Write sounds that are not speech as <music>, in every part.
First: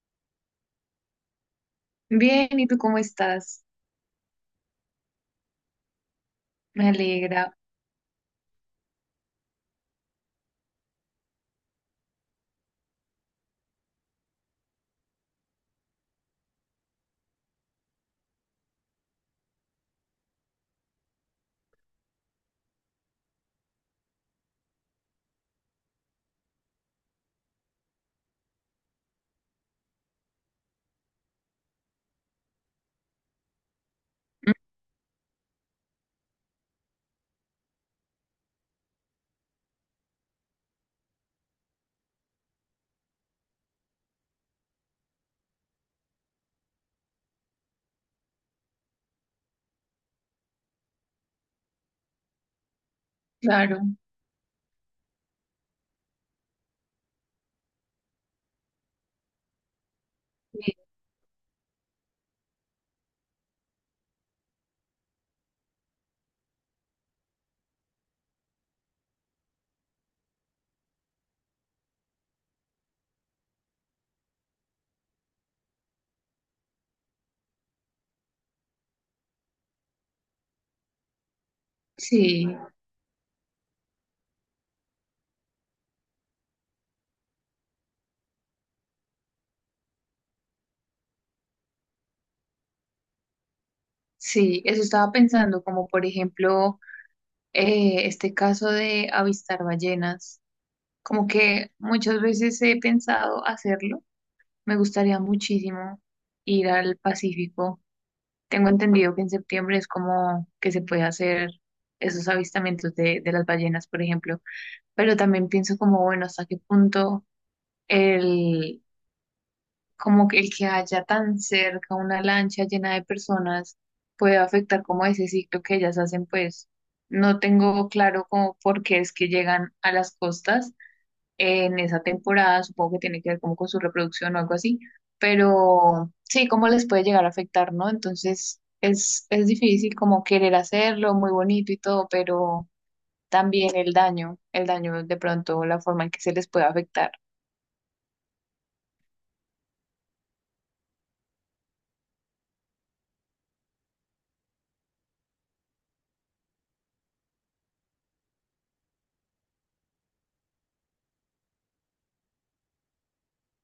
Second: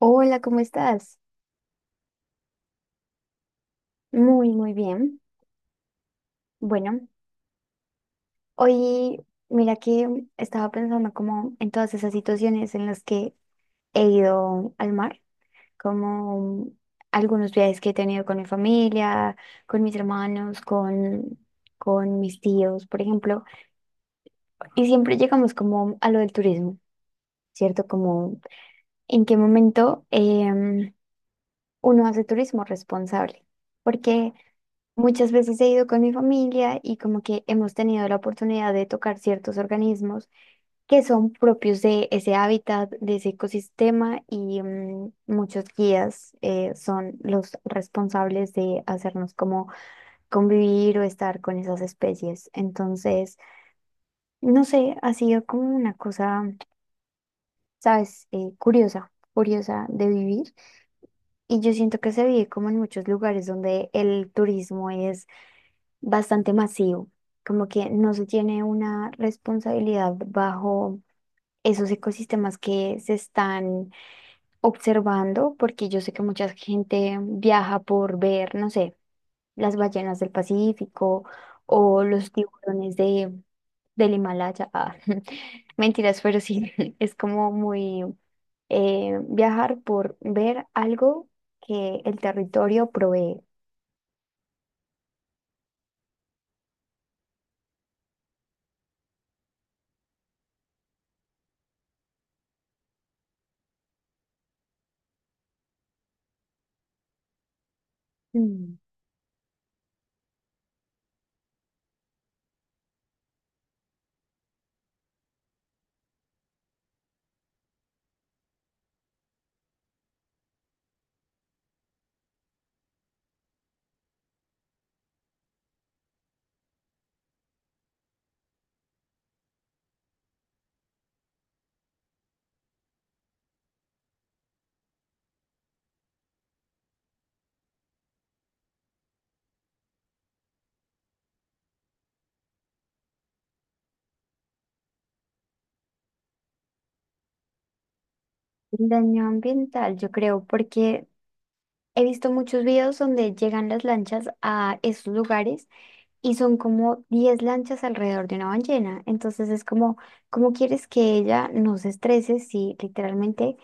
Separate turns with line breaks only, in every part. Hola, ¿cómo estás?
Bien, ¿y tú cómo estás?
Muy, muy bien.
Me
Bueno,
alegra,
hoy mira que estaba pensando como en todas esas situaciones en las que he ido al mar, como algunos viajes que he tenido con mi familia, con mis hermanos, con mis tíos, por ejemplo. Y siempre llegamos como a lo del turismo, ¿cierto? Como en qué momento em, uno hace turismo responsable. Porque muchas veces he ido con mi familia y como que hemos tenido la oportunidad de tocar ciertos organismos que son propios de ese hábitat, de ese ecosistema y muchos guías son los responsables de hacernos como convivir o estar con esas especies. Entonces,
claro.
no sé, ha sido como una cosa, ¿sabes? Curiosa, curiosa de vivir y yo siento que se vive como en muchos lugares donde el turismo es bastante masivo, como que no se tiene una responsabilidad bajo esos ecosistemas que se están observando, porque yo sé que mucha gente viaja por ver, no sé, las ballenas del Pacífico o los
Sí,
tiburones del Himalaya. Ah, <laughs> mentiras, pero sí, <laughs> es como muy viajar por ver algo que el territorio provee.
sí, eso estaba pensando, como por ejemplo, este caso de avistar ballenas, como que muchas veces he pensado hacerlo, me gustaría muchísimo ir al Pacífico. Tengo
Mm.
entendido que en septiembre es como que se puede hacer esos avistamientos de las ballenas, por ejemplo, pero también pienso como, bueno, ¿hasta qué punto el como que el que haya tan cerca una lancha llena de personas puede afectar como ese ciclo que ellas hacen, pues no tengo claro como por qué es que llegan a las costas en esa temporada, supongo que tiene que ver como con su reproducción o algo así, pero sí, cómo les puede llegar a afectar, ¿no? Entonces es difícil como querer hacerlo, muy bonito y todo, pero también el daño de pronto, la forma en que se les puede afectar.
El daño ambiental, yo creo, porque he visto muchos videos donde llegan las lanchas a esos lugares y son como 10 lanchas alrededor de una ballena. Entonces es como, ¿cómo quieres que ella no se estrese si literalmente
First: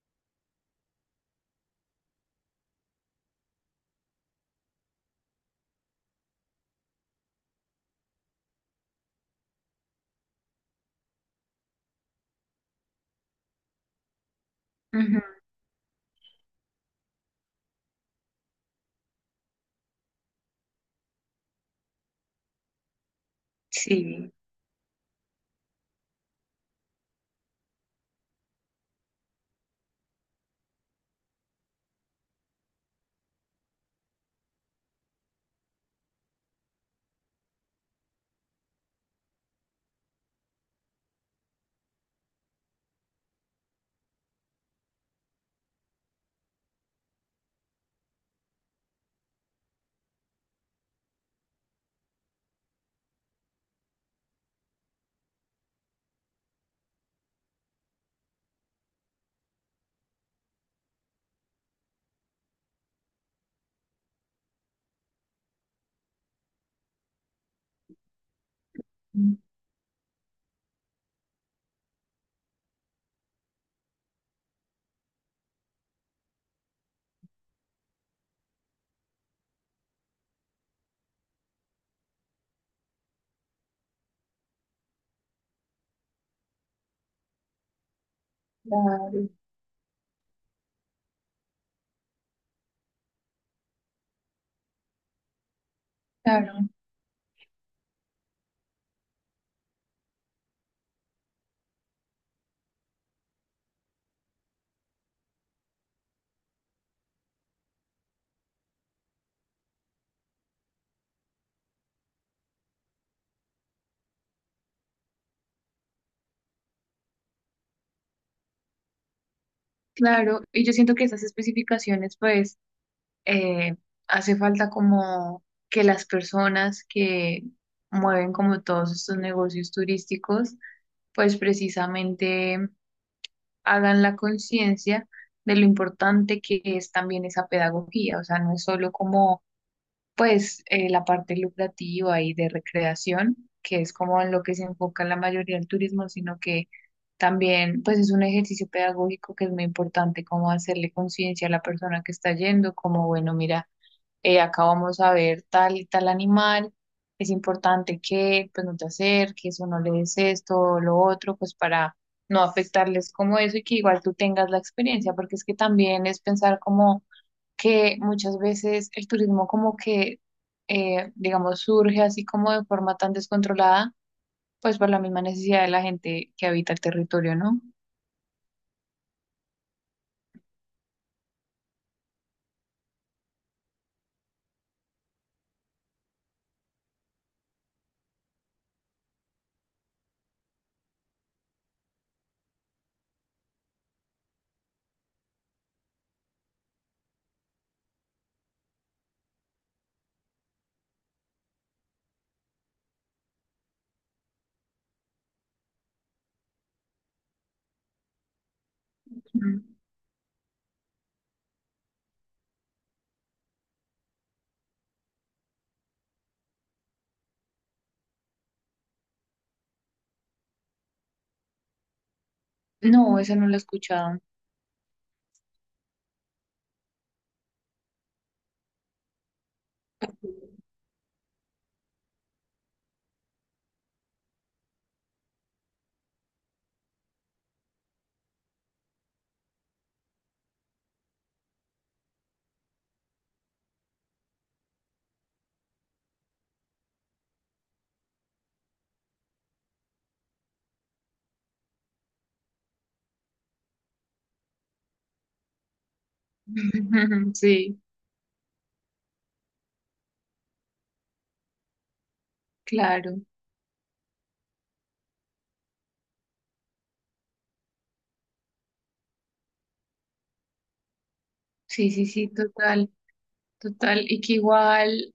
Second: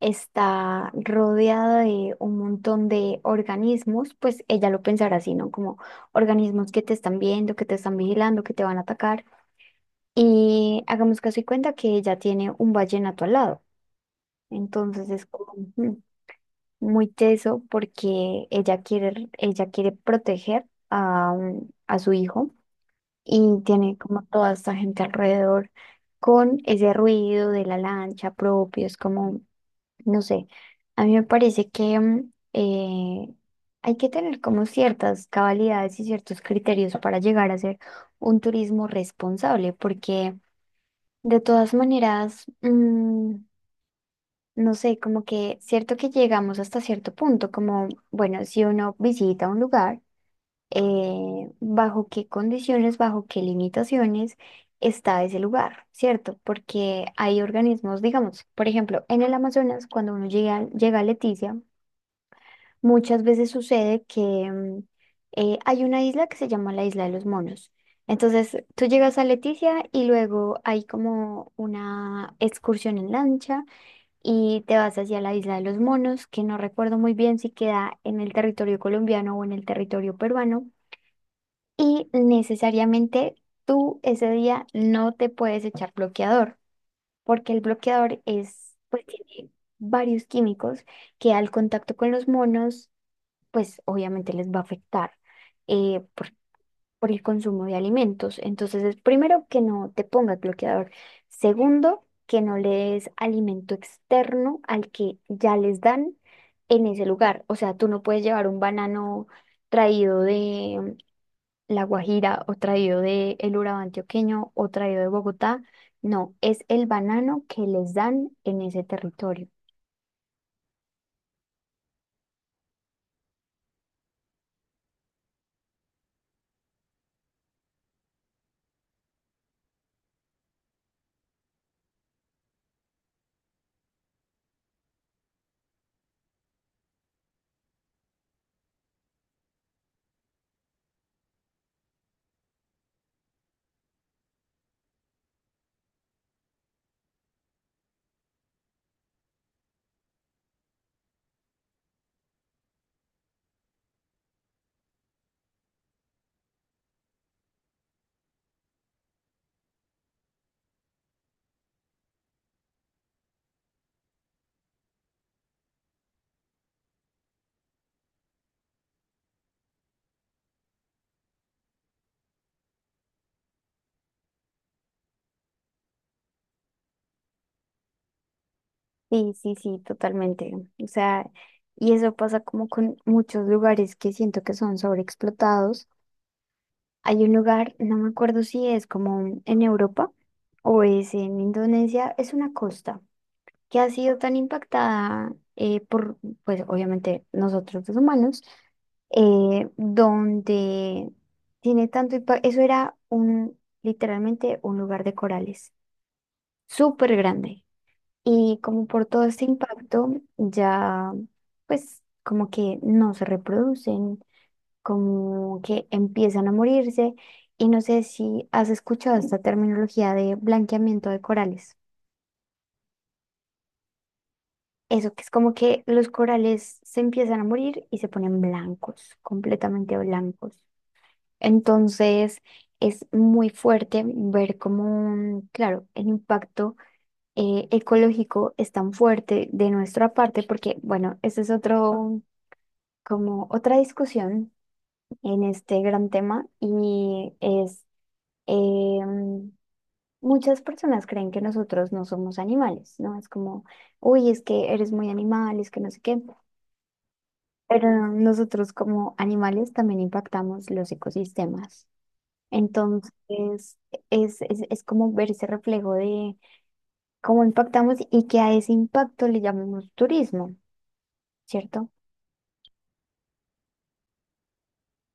está rodeada de un montón de organismos? Pues ella lo pensará así, ¿no? Como organismos que te están viendo, que te están vigilando, que te van a atacar. Y hagamos caso y cuenta que ella tiene un vallenato al lado. Entonces
Ujú,
es como, ujú, muy teso porque ella quiere proteger a su hijo y tiene como
sí,
toda esta gente alrededor con ese ruido de la lancha propio, es como, no sé, a mí me parece que hay que tener como ciertas cabalidades y ciertos criterios para llegar a ser un turismo responsable, porque de todas maneras, no sé, como que cierto que llegamos hasta cierto punto, como, bueno, si uno visita un lugar, bajo qué condiciones, bajo qué limitaciones está ese lugar, ¿cierto? Porque hay organismos, digamos, por ejemplo, en el Amazonas, cuando uno llega, llega a Leticia, muchas veces sucede que mm, hay una isla que se llama la Isla de los Monos. Entonces, tú llegas a Leticia y luego hay como una excursión en lancha y te vas hacia la isla de los monos, que no recuerdo muy bien si queda en el territorio colombiano o en el territorio peruano, y necesariamente tú ese día no te puedes echar bloqueador, porque el bloqueador es, pues
claro,
tiene varios químicos que al contacto con los monos, pues obviamente les va a afectar, eh,
claro.
por el consumo de alimentos. Entonces, es primero que no te pongas bloqueador. Segundo, que no le des alimento externo al que ya les dan en ese lugar. O sea, tú no puedes llevar un banano traído de La Guajira o traído de el Urabá antioqueño o traído de Bogotá. No, es el banano que les dan en ese territorio.
Claro, y yo siento que esas especificaciones, pues, eh, hace falta como que las personas que mueven como todos estos negocios turísticos, pues precisamente hagan la conciencia de lo importante que es también esa pedagogía, o sea, no es solo como pues la parte lucrativa y de recreación, que es como en lo que se enfoca la mayoría del turismo, sino que también pues es un ejercicio pedagógico que es muy importante, como hacerle conciencia a la persona que está yendo, como bueno, mira, acá vamos a ver tal y tal animal, es importante que pues no te acerques o no le des esto o lo otro, pues para no afectarles como eso y que igual tú tengas la experiencia, porque es que también es pensar como que muchas veces el turismo como que, digamos, surge así como de forma tan descontrolada, pues por la misma necesidad de la gente que habita el territorio, ¿no?
Sí, sí, sí, totalmente. O sea, y eso pasa como con muchos lugares que siento que son sobreexplotados. Hay un lugar, no me acuerdo si es como en Europa o es en Indonesia, es una costa que ha sido tan impactada por, pues obviamente nosotros los humanos, donde tiene tanto impacto, eso era un, literalmente un lugar de corales, súper grande. Y como por todo este
Ujú.
impacto, ya pues como que no se reproducen, como que empiezan a morirse y no sé si has escuchado esta terminología de blanqueamiento de corales.
No, esa no la he escuchado.
Eso que es como que los corales se empiezan a morir y se ponen blancos, completamente blancos. Entonces es muy fuerte ver cómo, claro, el impacto ecológico es tan fuerte de nuestra parte, porque bueno, ese es otro, como otra discusión en este gran tema y es, em, muchas personas creen que nosotros no somos animales, ¿no? Es como, uy, es que eres muy animal, es que no sé qué.
<laughs> Sí,
Pero nosotros como animales también impactamos los ecosistemas.
claro.
Entonces, es como ver ese reflejo de cómo impactamos y que a ese impacto le llamemos turismo, ¿cierto?
Sí, sí, sí, total, total. Y que igual,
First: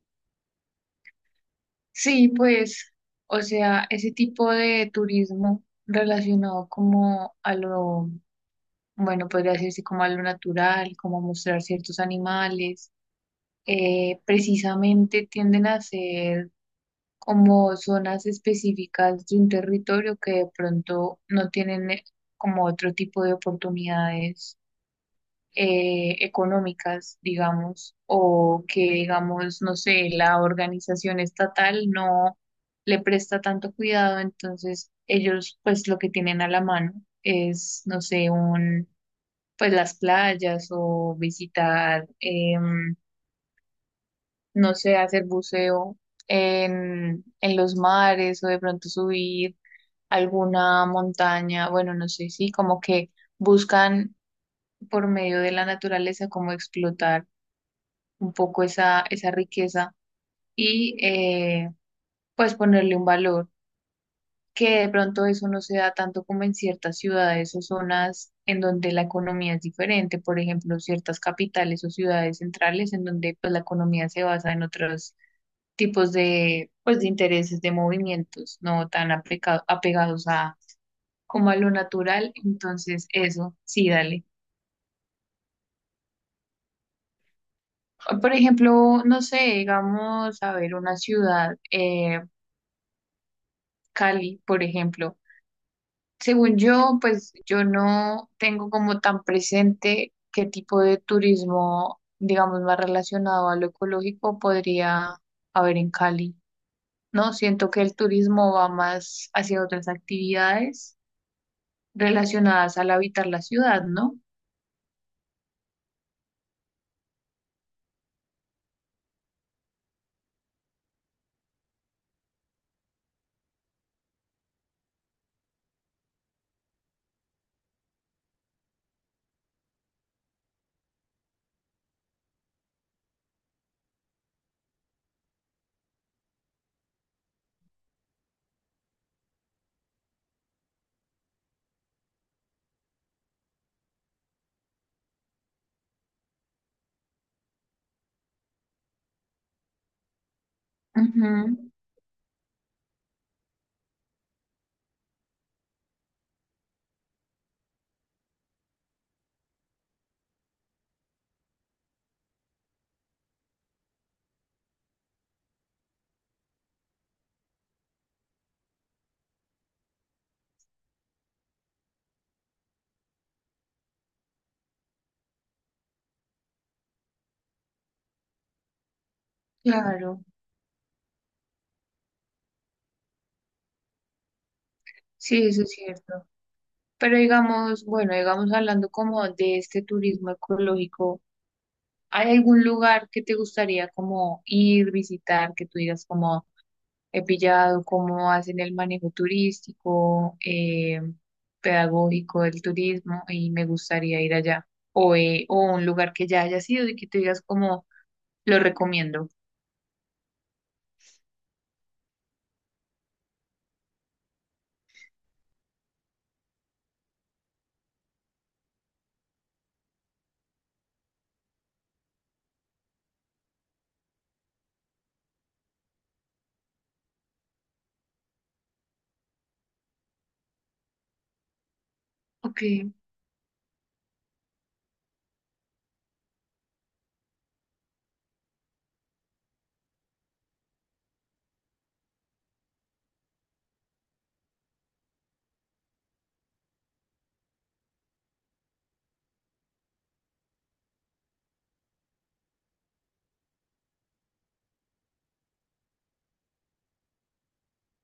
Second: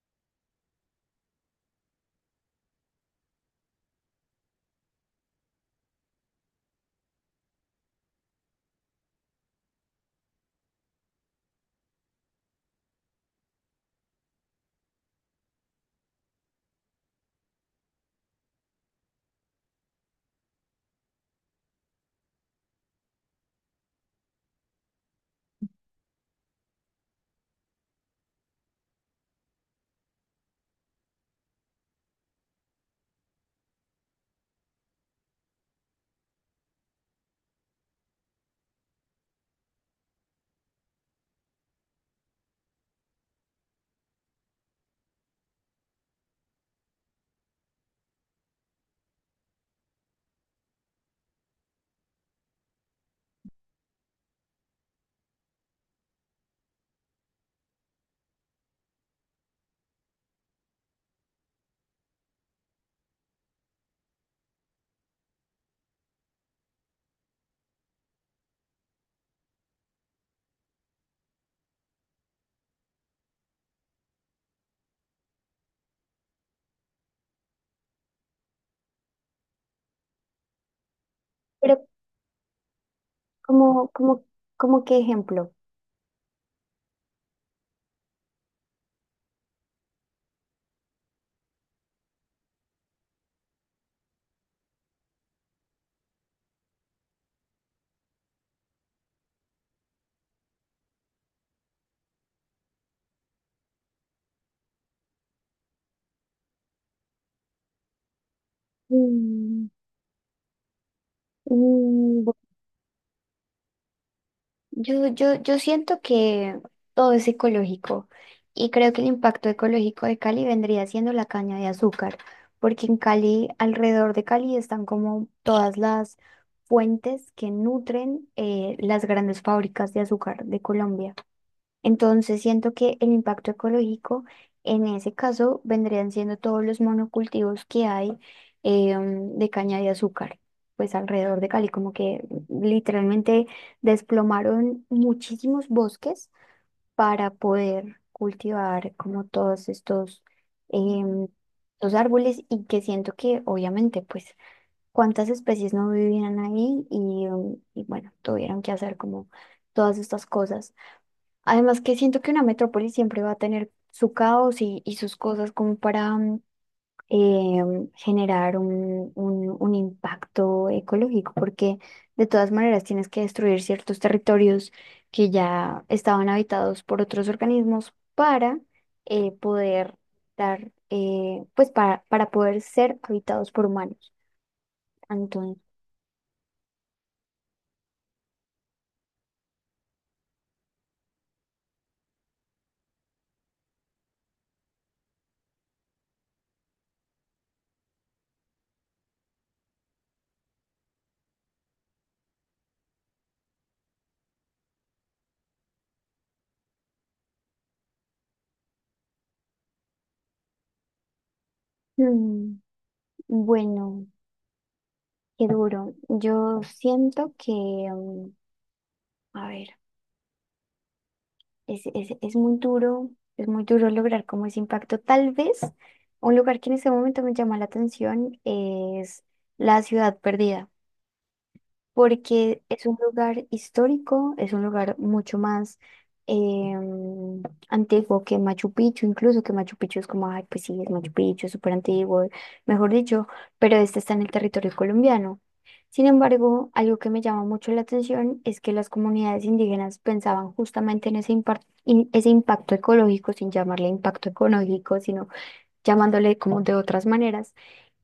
sí, pues, o sea, ese tipo de turismo relacionado como a lo, bueno, podría decirse como a lo natural, como a mostrar ciertos animales precisamente tienden a ser como zonas específicas de un territorio que de pronto no tienen como otro tipo de oportunidades económicas, digamos, o que digamos, no sé, la organización estatal no le presta tanto cuidado, entonces ellos pues lo que tienen a la mano es, no sé, un pues las playas o visitar no sé, hacer buceo en, los mares o de pronto subir alguna montaña, bueno, no sé, sí, como que buscan por medio de la naturaleza como explotar un poco esa riqueza y pues ponerle un valor, que de pronto eso no se da tanto como en ciertas ciudades o zonas en donde la economía es diferente, por ejemplo, ciertas capitales o ciudades centrales en donde pues la economía se basa en otros tipos de, pues, de intereses, de movimientos, no tan apegados a como a lo
Pero
natural, entonces eso,
como,
sí,
como,
dale.
como qué ejemplo.
Por ejemplo, no sé, digamos, a ver, una ciudad, Cali, por ejemplo. Según yo, pues yo no tengo como tan presente qué tipo de turismo, digamos, más relacionado a lo ecológico podría haber en Cali, ¿no? Siento que el turismo va más hacia
Mm.
otras actividades
Mm.
relacionadas al habitar la ciudad, ¿no?
Yo siento que todo es ecológico y creo que el impacto ecológico de Cali vendría siendo la caña de azúcar, porque en Cali, alrededor de Cali, están como todas las fuentes que nutren las grandes fábricas de azúcar de Colombia. Entonces siento que el impacto ecológico en ese caso vendrían siendo todos los monocultivos que hay de caña de azúcar, pues alrededor de Cali, como que literalmente desplomaron muchísimos bosques para poder cultivar como todos em,
Ujú,
estos árboles y que siento que obviamente pues cuántas especies no vivían ahí y bueno, tuvieron que hacer como todas estas cosas. Además que siento que una metrópoli siempre va a tener su caos y sus cosas como para generar un impacto ecológico, porque de todas maneras tienes que destruir ciertos territorios que ya estaban habitados por otros organismos para poder
claro,
dar, pues para poder ser habitados por humanos.
sí,
Entonces,
eso es cierto. Pero digamos, bueno, digamos hablando como de este turismo ecológico, ¿hay algún lugar que te gustaría como ir, visitar, que tú digas como he pillado, cómo hacen el manejo turístico, pedagógico del turismo y me gustaría ir allá? O un lugar que ya haya sido y que tú digas como lo recomiendo.
mm, bueno, qué duro. Yo siento que, a ver. Es muy duro, es muy duro lograr como ese impacto. Tal vez un lugar que en este momento me llama la atención es la ciudad perdida
Ok.
porque es un lugar histórico, es un lugar mucho más em, antiguo que Machu Picchu, incluso que Machu Picchu es como, ay, pues sí, es Machu Picchu, es súper antiguo, mejor dicho, pero este está en el territorio colombiano. Sin embargo, algo que me llama mucho la atención es que las comunidades indígenas pensaban justamente en ese impacto ecológico, sin llamarle impacto ecológico, sino llamándole como de otras maneras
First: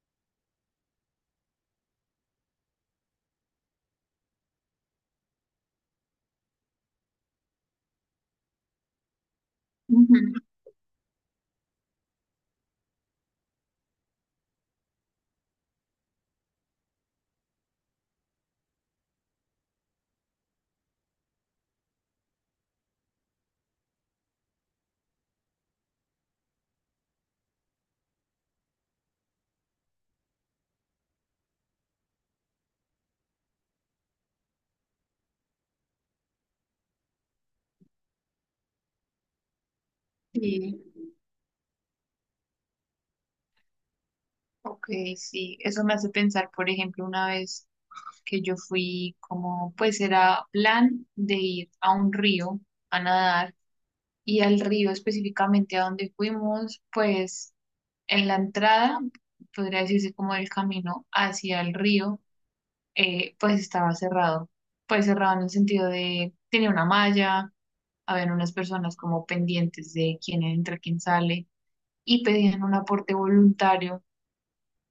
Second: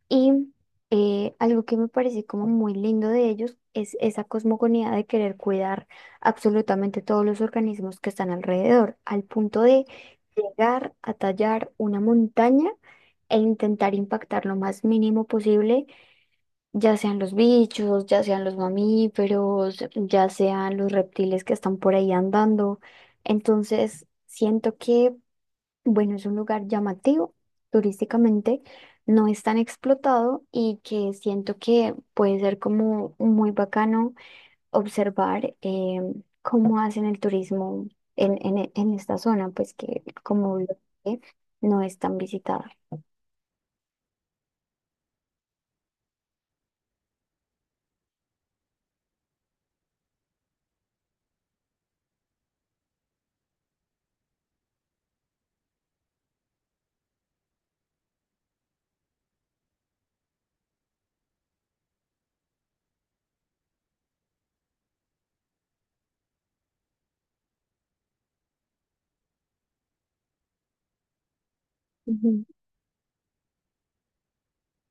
y algo que me parece como muy lindo de ellos es esa cosmogonía de querer cuidar absolutamente todos los organismos que están alrededor, al punto de
Ujú,
llegar a tallar una montaña e intentar impactar lo más mínimo posible, ya sean los bichos, ya sean los mamíferos, ya sean los reptiles que están por ahí andando. Entonces, siento que bueno, es un lugar llamativo turísticamente, no es tan explotado y que siento que puede ser como muy bacano observar cómo hacen el turismo en esta zona, pues que como lo
sí.
dije, no es tan visitada.
Ok, sí, eso me hace pensar, por ejemplo, una vez que yo fui como, pues era plan de ir a un río a nadar y al río específicamente a donde fuimos, pues en la entrada, podría decirse como el camino hacia el río, pues estaba cerrado, pues cerrado en el sentido de, tenía una malla, habían unas personas como pendientes de quién entra, quién sale y
Ujú,
pedían un aporte voluntario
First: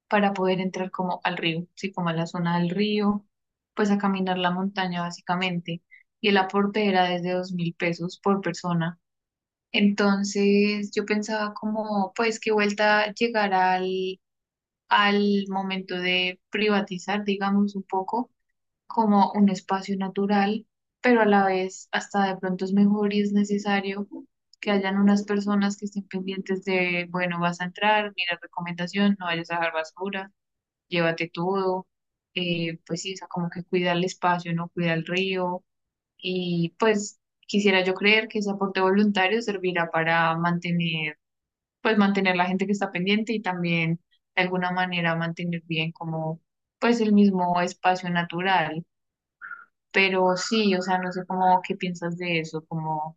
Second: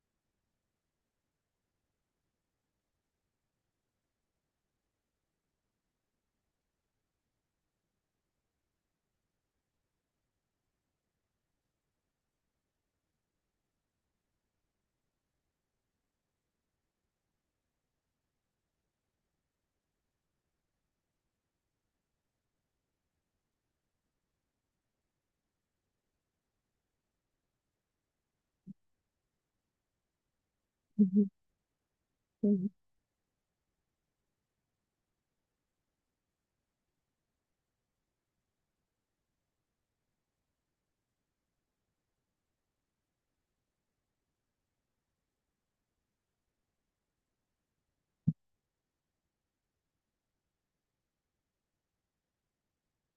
para poder entrar como al río, sí, como a la zona del río, pues a caminar la montaña básicamente. Y el aporte era desde 2.000 pesos por persona. Entonces yo pensaba como, pues qué vuelta llegar al, al momento de privatizar, digamos, un poco como un espacio natural, pero a la vez hasta de pronto es mejor y es necesario que hayan unas personas que estén pendientes de, bueno, vas a entrar, mira recomendación, no vayas a dejar basura
ujú,
llévate todo,
ujú.
pues sí, o sea, como que cuida el espacio, no cuida el río y pues quisiera yo creer que ese aporte voluntario servirá para mantener, pues mantener la gente que está pendiente y también de alguna manera mantener bien como pues el mismo espacio natural, pero sí, o sea, no sé cómo qué piensas de eso, como